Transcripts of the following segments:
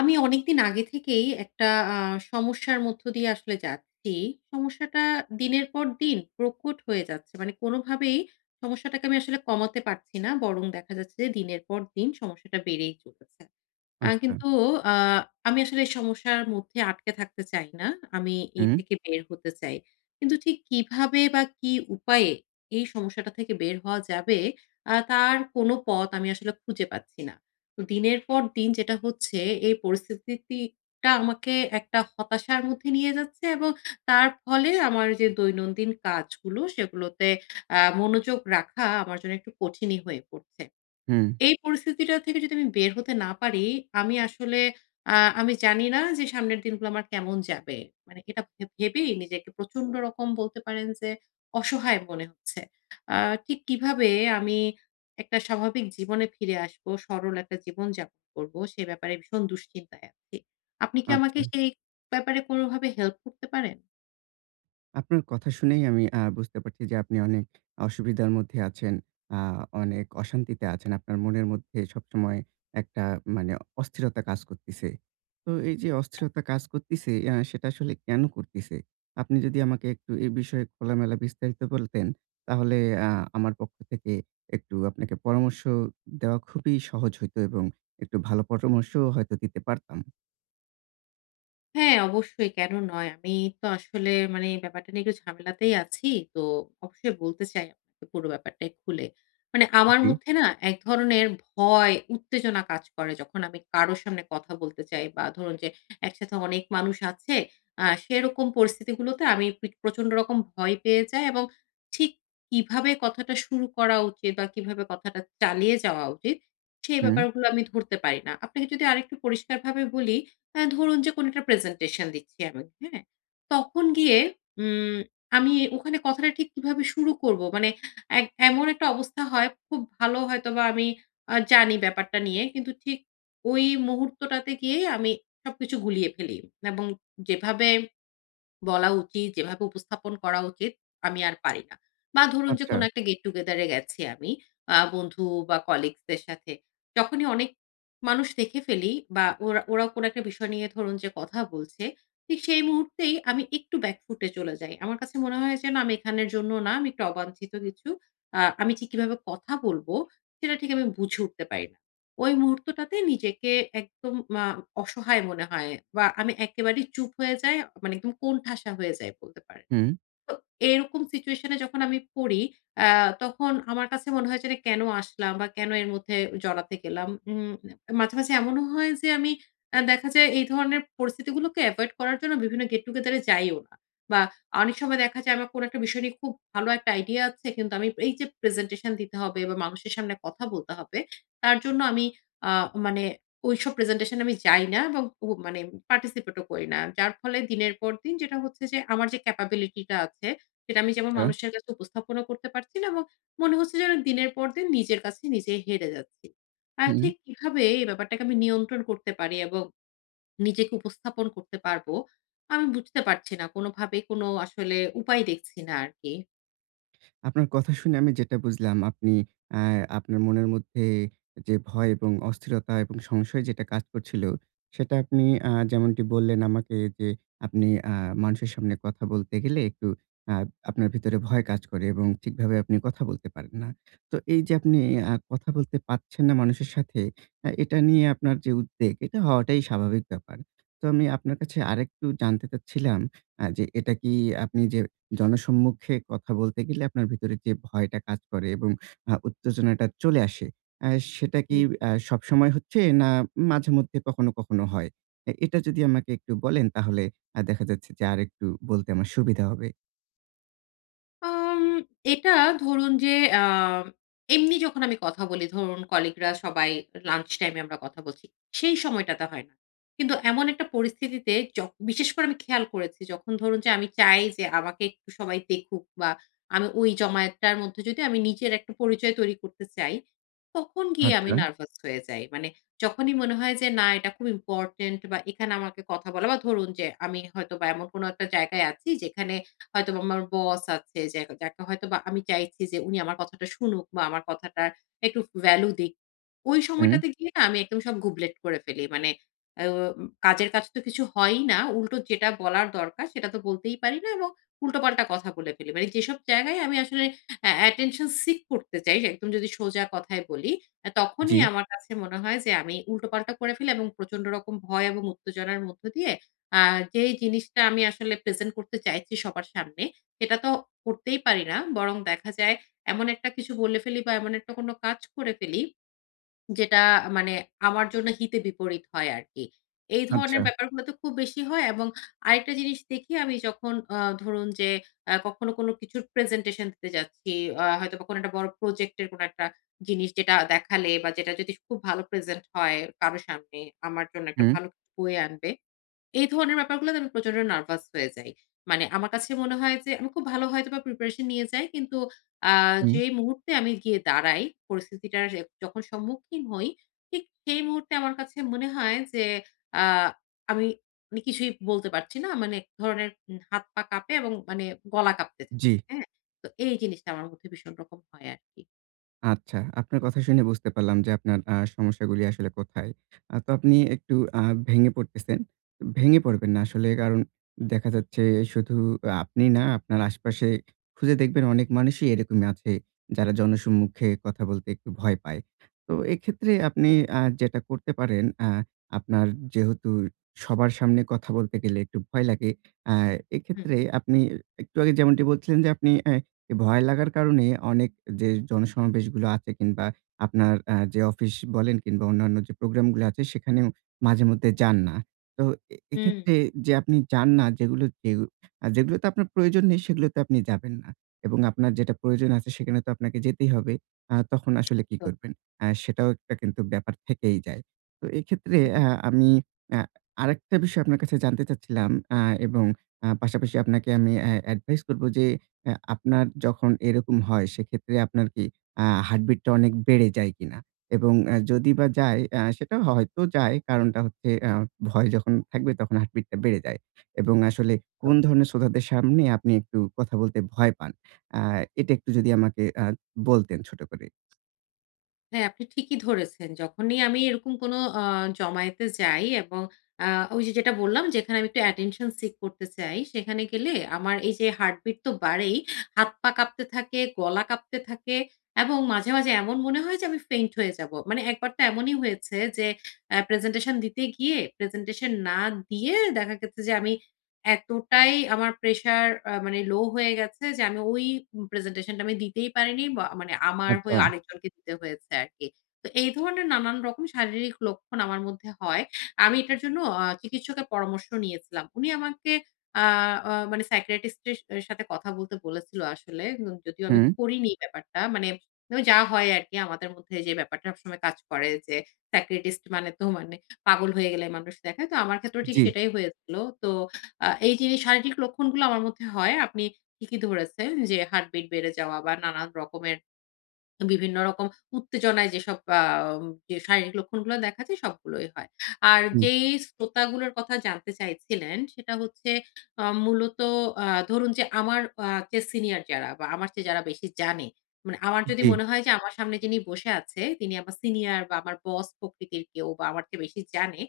আমি অনেকদিন আগে থেকেই একটা আ সমস্যার মধ্য দিয়ে আসলে যাচ্ছি। সমস্যাটা দিনের পর দিন প্রকট হয়ে যাচ্ছে। মানে কোনোভাবেই সমস্যাটাকে আমি আসলে কমাতে পারছি না। বরং দেখা যাচ্ছে যে দিনের পর দিন সমস্যাটা বেড়েই চলেছে। আচ্ছা। কিন্তু আ আমি আসলে এই সমস্যার মধ্যে আটকে থাকতে চাই না। আমি এ হুম, থেকে বের হতে চাই। কিন্তু ঠিক কিভাবে বা কি উপায়ে এই সমস্যাটা থেকে বের হওয়া যাবে, তার কোন পথ আমি আসলে খুঁজে পাচ্ছি না। তো দিনের পর দিন যেটা হচ্ছে, এই পরিস্থিতিটা আমাকে একটা হতাশার মধ্যে নিয়ে যাচ্ছে এবং তার ফলে আমার যে দৈনন্দিন কাজগুলো সেগুলোতে মনোযোগ রাখা আমার জন্য একটু কঠিনই হয়ে পড়ছে। হুম। এই পরিস্থিতিটা থেকে যদি আমি বের হতে না পারি, আমি আসলে আ আমি জানি না যে সামনের দিনগুলো আমার কেমন যাবে। মানে এটা ভেবেই নিজেকে প্রচন্ড রকম, বলতে পারেন, যে অসহায় মনে হচ্ছে। আ ঠিক কিভাবে আমি একটা স্বাভাবিক জীবনে ফিরে আসবো, সরল একটা জীবন যাপন করব, সে ব্যাপারে ভীষণ দুশ্চিন্তায় আছি। আপনি কি আমাকে আচ্ছা। সেই ব্যাপারে কোনোভাবে হেল্প করতে পারেন? আপনার কথা শুনেই আমি বুঝতে পারছি যে আপনি অনেক অসুবিধার মধ্যে আছেন। আ অনেক অশান্তিতে আছেন। আপনার মনের মধ্যে সবসময় একটা মানে অস্থিরতা কাজ করতিছে। তো এই যে অস্থিরতা কাজ করতিছে সেটা আসলে কেন করতিছে? আপনি যদি আমাকে একটু এ বিষয়ে খোলামেলা বিস্তারিত বলতেন, তাহলে আ আমার পক্ষ থেকে একটু আপনাকে পরামর্শ দেওয়া খুবই সহজ হইতো এবং একটু ভালো পরামর্শও হয়তো দিতে পারতাম। হ্যাঁ, অবশ্যই, কেন নয়? আমি তো আসলে, মানে, এই ব্যাপারটা নিয়ে একটু ঝামেলাতেই আছি। তো অবশ্যই বলতে চাই আপনাকে পুরো ব্যাপারটাই খুলে। মানে, আমার জি। মধ্যে না এক ধরনের ভয়, উত্তেজনা কাজ করে যখন আমি কারো সামনে কথা বলতে চাই, বা ধরুন যে একসাথে অনেক মানুষ আছে, সেরকম পরিস্থিতিগুলোতে আমি প্রচন্ড রকম ভয় পেয়ে যাই এবং ঠিক কিভাবে কথাটা শুরু করা উচিত বা কিভাবে কথাটা চালিয়ে যাওয়া উচিত, সেই হুম। ব্যাপারগুলো আমি ধরতে পারি না। আপনাকে যদি আরেকটু পরিষ্কারভাবে বলি, ধরুন যে কোনো একটা প্রেজেন্টেশন দিচ্ছি আমি, হ্যাঁ? তখন গিয়ে উম আমি ওখানে কথাটা ঠিক কিভাবে শুরু করব? মানে, এক এমন একটা অবস্থা হয়, খুব ভালো হয়তোবা আমি জানি ব্যাপারটা নিয়ে, কিন্তু ঠিক ওই মুহূর্তটাতে গিয়েই আমি সবকিছু গুলিয়ে ফেলি এবং যেভাবে বলা উচিত, যেভাবে উপস্থাপন করা উচিত, আমি আর পারি না। বা ধরুন যে আচ্ছা। কোনো একটা গেট টুগেদার এ গেছি আমি বন্ধু বা কলিগস দের সাথে। যখনই অনেক মানুষ দেখে ফেলি বা ওরাও কোনো একটা বিষয় নিয়ে, ধরুন যে, কথা বলছে, ঠিক সেই মুহূর্তেই আমি একটু ব্যাক ফুট এ চলে যাই। আমার কাছে মনে হয় যেন আমি এখানের জন্য না, আমি একটু অবাঞ্ছিত কিছু। আমি ঠিক কিভাবে কথা বলব সেটা ঠিক আমি বুঝে উঠতে পারি না। ওই মুহূর্তটাতে নিজেকে একদম আ অসহায় মনে হয় বা আমি একেবারেই চুপ হয়ে যাই, মানে একদম কোণঠাসা হয়ে যাই, বলতে পারেন। হুম। তো এরকম সিচুয়েশন এ যখন আমি পড়ি, আ তখন আমার কাছে মনে হয় যে এটা কেন আসলাম বা কেন এর মধ্যে জড়াতে গেলাম। মাঝে, মাঝে এমনও হয় যে আমি দেখা যায় এই ধরনের পরিস্থিতিগুলোকে এভয়েড করার জন্য বিভিন্ন গেট টুগেদার এ যাইও না। বা অনেক সময় দেখা যায় আমার কোনো একটা বিষয় নিয়ে খুব ভালো একটা আইডিয়া আছে, কিন্তু আমি এই যে প্রেজেন্টেশন দিতে হবে বা মানুষের সামনে কথা বলতে হবে, তার জন্য আমি আ মানে ওইসব প্রেজেন্টেশন আমি যাই না এবং মানে পার্টিসিপেট ও করি না। যার ফলে দিনের পর দিন যেটা হচ্ছে যে আমার যে ক্যাপাবিলিটি টা আছে, সেটা আমি যেমন আচ্ছা, মানুষের কাছে উপস্থাপনা করতে পারছি না এবং মনে হচ্ছে যেন দিনের পর দিন নিজের কাছে নিজেই হেরে যাচ্ছি। আর হুম। ঠিক কিভাবে এই ব্যাপারটাকে আমি নিয়ন্ত্রণ করতে পারি এবং নিজেকে উপস্থাপন করতে পারবো, আমি বুঝতে পারছি না। কোনোভাবে কোনো আসলে উপায় দেখছি না আরকি। আপনার কথা শুনে আমি যেটা বুঝলাম আপনি আ আপনার মনের মধ্যে যে ভয় এবং অস্থিরতা এবং সংশয় যেটা কাজ করছিল, সেটা আপনি যেমনটি বললেন আমাকে যে আপনি মানুষের সামনে কথা বলতে গেলে একটু আ আপনার ভিতরে ভয় কাজ করে এবং ঠিকভাবে আপনি কথা বলতে পারেন না। তো এই যে আপনি তো কথা বলতে পারছেন না মানুষের সাথে, এটা নিয়ে আপনার যে উদ্বেগ, এটা হওয়াটাই স্বাভাবিক ব্যাপার। তো আমি আপনার কাছে আরেকটু জানতে চাচ্ছিলাম যে এটা কি আপনি যে জনসম্মুখে কথা বলতে গেলে আপনার ভিতরে যে ভয়টা কাজ করে এবং উত্তেজনাটা চলে আসে, আ সেটা কি হুম। সবসময় হচ্ছে না মাঝেমধ্যে কখনো, কখনো হয়? এটা যদি আমাকে একটু বলেন তাহলে দেখা যাচ্ছে যে আরেকটু বলতে আমার সুবিধা হবে। আম এটা, ধরুন যে, আ এমনি যখন আমি কথা বলি, ধরুন কলিগরা সবাই লাঞ্চ টাইম এ আমরা কথা বলছি, সেই সময়টাতে হয় না। কিন্তু এমন একটা পরিস্থিতিতে বিশেষ করে আমি খেয়াল করেছি, যখন ধরুন যে আমি চাই যে আমাকে একটু সবাই দেখুক, বা আমি ওই জমায়েতটার মধ্যে যদি আমি নিজের একটা পরিচয় তৈরি করতে চাই, তখন গিয়ে আমি আচ্ছা। নার্ভাস হয়ে যাই। মানে, যখনই মনে হয় যে না, এটা খুব ইম্পোর্টেন্ট, বা এখানে আমাকে কথা বলা, বা ধরুন যে আমি হয়তোবা এমন কোনো একটা জায়গায় আছি যেখানে হয়তোবা আমার বস আছে, যে যাকে হয়তোবা আমি চাইছি যে উনি আমার কথাটা শুনুক বা আমার কথাটার একটু ভ্যালু দিক, ওই হুম। সময়টাতে গিয়ে না আমি একদম সব গুবলেট করে ফেলি। মানে আ কাজের কাজ তো কিছু হয়ই না। উল্টো যেটা বলার দরকার সেটা তো বলতেই পারি না এবং উল্টোপাল্টা কথা বলে ফেলি। মানে, যেসব জায়গায় আমি আসলে attention seek করতে চাই, একদম যদি সোজা কথায় বলি, জি। তখনই আমার কাছে মনে হয় যে আমি উল্টোপাল্টা করে ফেলি এবং প্রচন্ড রকম ভয় এবং উত্তেজনার মধ্য দিয়ে আ যেই জিনিসটা আমি আসলে প্রেজেন্ট করতে চাইছি সবার সামনে, সেটা তো করতেই পারি না। বরং দেখা যায় এমন একটা কিছু বলে ফেলি বা এমন একটা কোনো কাজ করে ফেলি, যেটা, মানে, আমার জন্য হিতে বিপরীত হয় আরকি। এই আচ্ছা। ধরনের ব্যাপারগুলো তো খুব বেশি হয় এবং আরেকটা জিনিস দেখি আমি, যখন ধরুন যে কখনো কোনো কিছুর প্রেজেন্টেশন দিতে যাচ্ছি, হয়তোবা কোনো একটা বড় প্রজেক্টের কোনো একটা জিনিস যেটা দেখালে বা যেটা যদি খুব ভালো প্রেজেন্ট হয় কারো সামনে, আমার জন্য একটা হুম, ভালো কিছু বয়ে আনবে, এই ধরনের ব্যাপারগুলোতে আমি প্রচন্ড নার্ভাস হয়ে যাই। মানে আমার কাছে মনে হয় যে আমি খুব ভালো হয়তোবা প্রিপারেশন নিয়ে যাই, কিন্তু আ হুম। যে মুহূর্তে আমি গিয়ে দাঁড়াই, পরিস্থিতিটার এ যখন সম্মুখীন হই, ঠিক সেই মুহূর্তে আমার কাছে মনে হয় যে আ আমি, মানে, কিছুই বলতে পারছি না। মানে এক ধরনের হাত-পা কাঁপে এবং, মানে, গলা কাঁপতে থাকে। জি। হ্যাঁ? তো এই জিনিসটা আমার মধ্যে ভীষণ রকম হয় আরকি। আচ্ছা, আপনার কথা শুনে বুঝতে পারলাম যে আপনার সমস্যাগুলি আসলে কোথায়। তো আপনি একটু ভেঙে পড়তেছেন। ভেঙে পড়বেন না আসলে কারণ দেখা যাচ্ছে শুধু আপনি না আপনার আশপাশে খুঁজে দেখবেন অনেক মানুষই এরকমই আছে যারা জনসম্মুখে কথা বলতে একটু ভয় পায়। তো এক্ষেত্রে আপনি যেটা করতে পারেন আপনার যেহেতু সবার সামনে কথা বলতে গেলে একটু ভয় লাগে। আ এক্ষেত্রে হুম, আপনি একটু আগে যেমনটি বলছিলেন যে আপনি এই ভয় লাগার কারণে অনেক যে জনসমাবেশগুলো আছে কিংবা আপনার যে অফিস বলেন কিংবা অন্যান্য যে প্রোগ্রামগুলো আছে সেখানেও মাঝে মধ্যে যান না। তো হুম, এক্ষেত্রে যে আপনি যান না যেগুলোতে আপনার প্রয়োজন নেই সেগুলোতে আপনি যাবেন না। এবং আপনার যেটা প্রয়োজন আছে সেখানে তো আপনাকে যেতেই হবে। তখন আসলে কি তো করবেন? সেটাও একটা কিন্তু ব্যাপার থেকেই যায়। তো এক্ষেত্রে হুম, আমি আ আরেকটা বিষয় আপনার কাছে জানতে চাচ্ছিলাম আ এবং পাশাপাশি আপনাকে আমি অ্যাডভাইস করব যে আপনার যখন এরকম হয় সেক্ষেত্রে আপনার কি হার্টবিট টা অনেক বেড়ে যায় কিনা? এবং যদি বা যায় সেটা হয়তো যায়। কারণটা হচ্ছে ভয় যখন থাকবে তখন হার্টবিট টা বেড়ে যায়। এবং আসলে তো কোন ধরনের শ্রোতাদের সামনে আপনি একটু কথা বলতে ভয় পান? আ এটা একটু যদি আমাকে বলতেন ছোট করে। হ্যাঁ, আপনি ঠিকই ধরেছেন। যখনই আমি এরকম কোনো জমায়েতে যাই এবং আ ওই যে যেটা বললাম যেখানে আমি একটু attention seek করতে চাই, সেখানে গেলে আমার এই যে হার্টবিট তো বাড়েই, হাত পা কাঁপতে থাকে, গলা কাঁপতে থাকে এবং মাঝে, মাঝে এমন মনে হয় যে আমি ফেইন্ট হয়ে যাবো। মানে একবার তো এমনই হয়েছে যে প্রেজেন্টেশন দিতে গিয়ে প্রেজেন্টেশন না দিয়ে দেখা গেছে যে আমি এতটাই আমার প্রেশার মানে লো হয়ে গেছে যে আমি ওই প্রেজেন্টেশনটা আমি দিতেই পারিনি বা, মানে, আমার হয়ে আচ্ছা। আরেকজনকে দিতে হয়েছে আরকি। তো এই ধরনের নানান রকম শারীরিক লক্ষণ আমার মধ্যে হয়। আমি এটার জন্য চিকিৎসকের পরামর্শ নিয়েছিলাম। উনি আমাকে আ আ মানে সাইকিয়াট্রিস্ট এর সাথে কথা বলতে বলেছিল আসলে। যদিও আমি হুম। করিনি ব্যাপারটা। মানে, ও যা হয় আরকি, আমাদের মধ্যে যে ব্যাপারটা সবসময় কাজ করে যে সাইকিয়াট্রিস্ট মানে তো, মানে, পাগল হয়ে গেলে মানুষ দেখায়। তো আমার ক্ষেত্রেও ঠিক জি। সেটাই হয়েছিল। তো এই যে শারীরিক লক্ষণগুলো আমার মধ্যে হয়, আপনি ঠিকই ধরেছেন যে হার্টবিট বেড়ে যাওয়া বা নানান রকমের বিভিন্ন রকম উত্তেজনায় যেসব যে শারীরিক লক্ষণগুলো দেখা যায় সবগুলোই হয়। আর হুম। যেই শ্রোতাগুলোর কথা জানতে চাইছিলেন সেটা হচ্ছে মূলত ধরুন যে আমার যে সিনিয়র যারা, বা আমার চেয়ে যারা বেশি জানে, মানে আমার যদি জি। মনে হয় যে আমার সামনে যিনি বসে আছে তিনি আমার সিনিয়র বা আমার বস প্রকৃতির কেউ বা আমার চেয়ে বেশি জানে,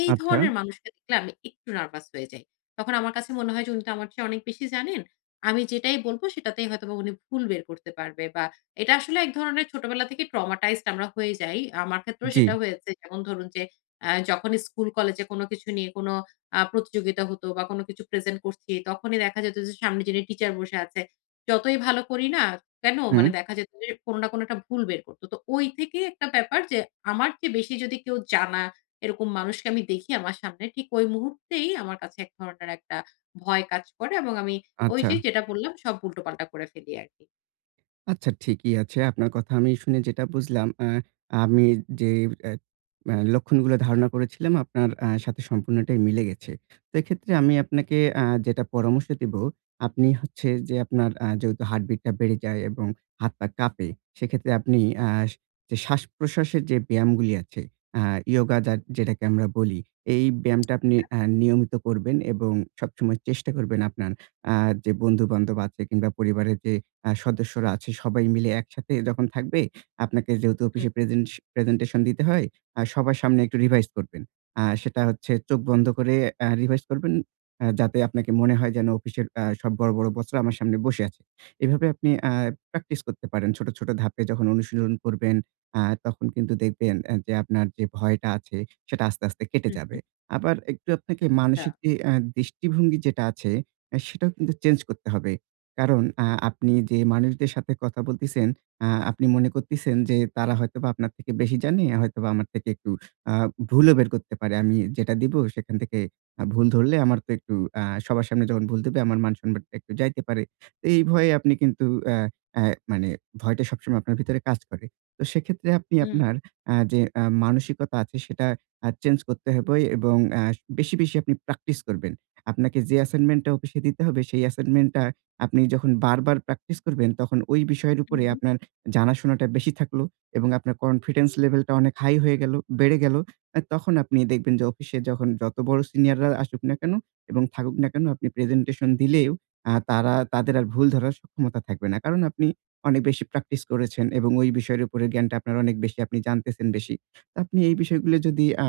এই আচ্ছা। ধরনের মানুষকে দেখলে আমি একটু নার্ভাস হয়ে যাই। তখন আমার কাছে মনে হয় যে উনি তো আমার চেয়ে অনেক বেশি জানেন। আমি যেটাই বলব সেটাতেই হয়তোবা উনি ভুল বের করতে পারবে। বা এটা আসলে এক ধরনের ছোটবেলা থেকে traumatized আমরা হয়ে যাই। আমার ক্ষেত্রেও জি। সেটা হয়েছে। যেমন ধরুন যে, যখন স্কুল কলেজে কোনো কিছু নিয়ে কোনো প্রতিযোগিতা হতো বা কোনো কিছু প্রেজেন্ট করছি, তখনই দেখা যেত যে সামনে যিনি টিচার বসে আছে, যতই ভালো করি না কেন, মানে, হুম। দেখা যেত যে কোনো না কোনো একটা ভুল বের করত। তো ওই থেকেই একটা ব্যাপার, যে আমার চেয়ে বেশি যদি কেউ জানা এরকম মানুষকে আমি দেখি আমার সামনে, ঠিক ওই মুহূর্তেই আমার কাছে এক ধরনের একটা ভয় কাজ করে এবং আমি ওই আচ্ছা। যে যেটা বললাম সব উল্টোপাল্টা করে ফেলি আরকি। আচ্ছা ঠিকই আছে। আপনার কথা আমি শুনে যেটা বুঝলাম আমি যে অ্যা আ লক্ষণগুলো ধারণা করেছিলাম আপনার সাথে সম্পূর্ণটাই মিলে গেছে। তো এক্ষেত্রে আমি আপনাকে যেটা পরামর্শ দিব, আপনি হচ্ছে যে আপনার যেহেতু হার্টবিটটা বেড়ে যায় এবং হাত-পা কাঁপে, সেক্ষেত্রে আপনি আ যে শ্বাস-প্রশ্বাসের যে ব্যায়ামগুলি আছে, আ ইয়োগা যা যেটাকে আমরা বলি, এই ব্যায়ামটা আপনি নিয়মিত করবেন এবং সবসময় চেষ্টা করবেন আপনার আ যে বন্ধু-বান্ধব আছে কিংবা পরিবারের যে সদস্যরা আছে সবাই মিলে একসাথে যখন থাকবে, আপনাকে যেহেতু হুম। অফিসে প্রেজেন্টেশন দিতে হয়, সবার সামনে একটু রিভাইজ করবেন। সেটা হচ্ছে চোখ বন্ধ করে রিভাইজ করবেন। যাতে আপনাকে মনে হয় যেন অফিসের সব বড়, বড় বসরা আমার সামনে বসে আছে। এভাবে আপনি প্র্যাকটিস করতে পারেন। ছোট, ছোট ধাপে যখন অনুশীলন করবেন, আ তখন কিন্তু দেখবেন যে আপনার যে ভয়টা আছে সেটা আস্তে, আস্তে কেটে হু, হু। যাবে। আবার একটু আপনাকে মানসিক যে দৃষ্টিভঙ্গি যেটা আছে, সেটাও কিন্তু চেঞ্জ করতে হবে। কারণ আপনি যে মানুষদের সাথে কথা বলতেছেন, আপনি মনে করতেছেন যে তারা হয়তোবা আপনার থেকে বেশি জানে, হয়তোবা আমার থেকে একটু আ ভুলও বের করতে পারে। আমি যেটা দিব সেখান থেকে ভুল ধরলে আমার তো একটু সবার সামনে যখন ভুল দেবে আমার মান সম্মানটা একটু যাইতে পারে। তো এই ভয়ে আপনি কিন্তু আ অ্যা মানে ভয়টা সবসময় আপনার ভিতরে কাজ করে। তো সেক্ষেত্রে আপনি হুম, আপনার যে মানসিকতা আছে সেটা চেঞ্জ করতে হবে এবং বেশি, বেশি আপনি প্র্যাকটিস করবেন। আপনাকে যে অ্যাসাইনমেন্টটা অফিসে দিতে হবে সেই অ্যাসাইনমেন্টটা আপনি যখন বারবার প্র্যাকটিস করবেন, তখন ওই বিষয়ের উপরে হুম। আপনার জানাশোনাটা বেশি থাকলো এবং আপনার কনফিডেন্স লেভেলটা অনেক হাই হয়ে গেল, বেড়ে গেল। তখন আপনি দেখবেন যে অফিসে যখন যত বড় সিনিয়ররা আসুক না কেন এবং থাকুক না কেন, আপনি প্রেজেন্টেশন দিলেও তারা তাদের আর ভুল ধরার সক্ষমতা থাকবে না। কারণ আপনি অনেক বেশি প্র্যাকটিস করেছেন এবং ওই বিষয়ের উপরে জ্ঞানটা আপনার অনেক বেশি, আপনি জানতেছেন বেশি। তো আপনি এই বিষয়গুলো যদি আ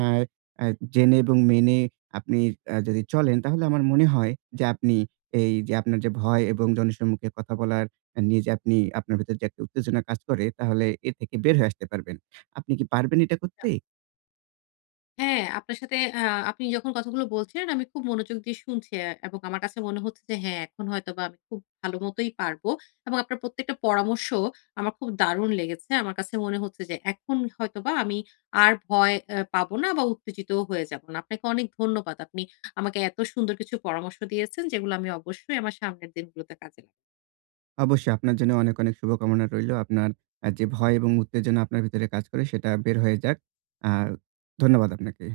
আ জেনে এবং মেনে আপনি যদি চলেন, তাহলে আমার মনে হয় যে আপনি এই যে আপনার যে ভয় এবং জনের সম্মুখে কথা বলার নিয়ে যে আপনি আপনার ভেতর যে একটা উত্তেজনা কাজ করে, তাহলে এ থেকে বের হয়ে আসতে পারবেন। আপনি কি পারবেন এটা করতে? হ্যাঁ, আপনার সাথে আপনি যখন কথাগুলো বলছিলেন আমি খুব মনোযোগ দিয়ে শুনছি এবং আমার কাছে মনে হচ্ছে যে, হ্যাঁ, এখন হয়তোবা আমি খুব ভালো মতোই পারবো এবং আপনার প্রত্যেকটা পরামর্শ আমার খুব দারুণ লেগেছে। আমার কাছে মনে হচ্ছে যে এখন হয়তোবা আমি আর ভয় পাবো না বা উত্তেজিতও হয়ে যাবো না। আপনাকে অনেক ধন্যবাদ। আপনি আমাকে এত সুন্দর কিছু পরামর্শ দিয়েছেন, যেগুলো আমি অবশ্যই আমার সামনের দিনগুলোতে কাজে অবশ্যই আপনার জন্য অনেক, অনেক শুভকামনা রইলো। আপনার যে ভয় এবং উত্তেজনা আপনার ভিতরে কাজ করে সেটা বের হয়ে যাক। আ ধন্যবাদ আপনাকে।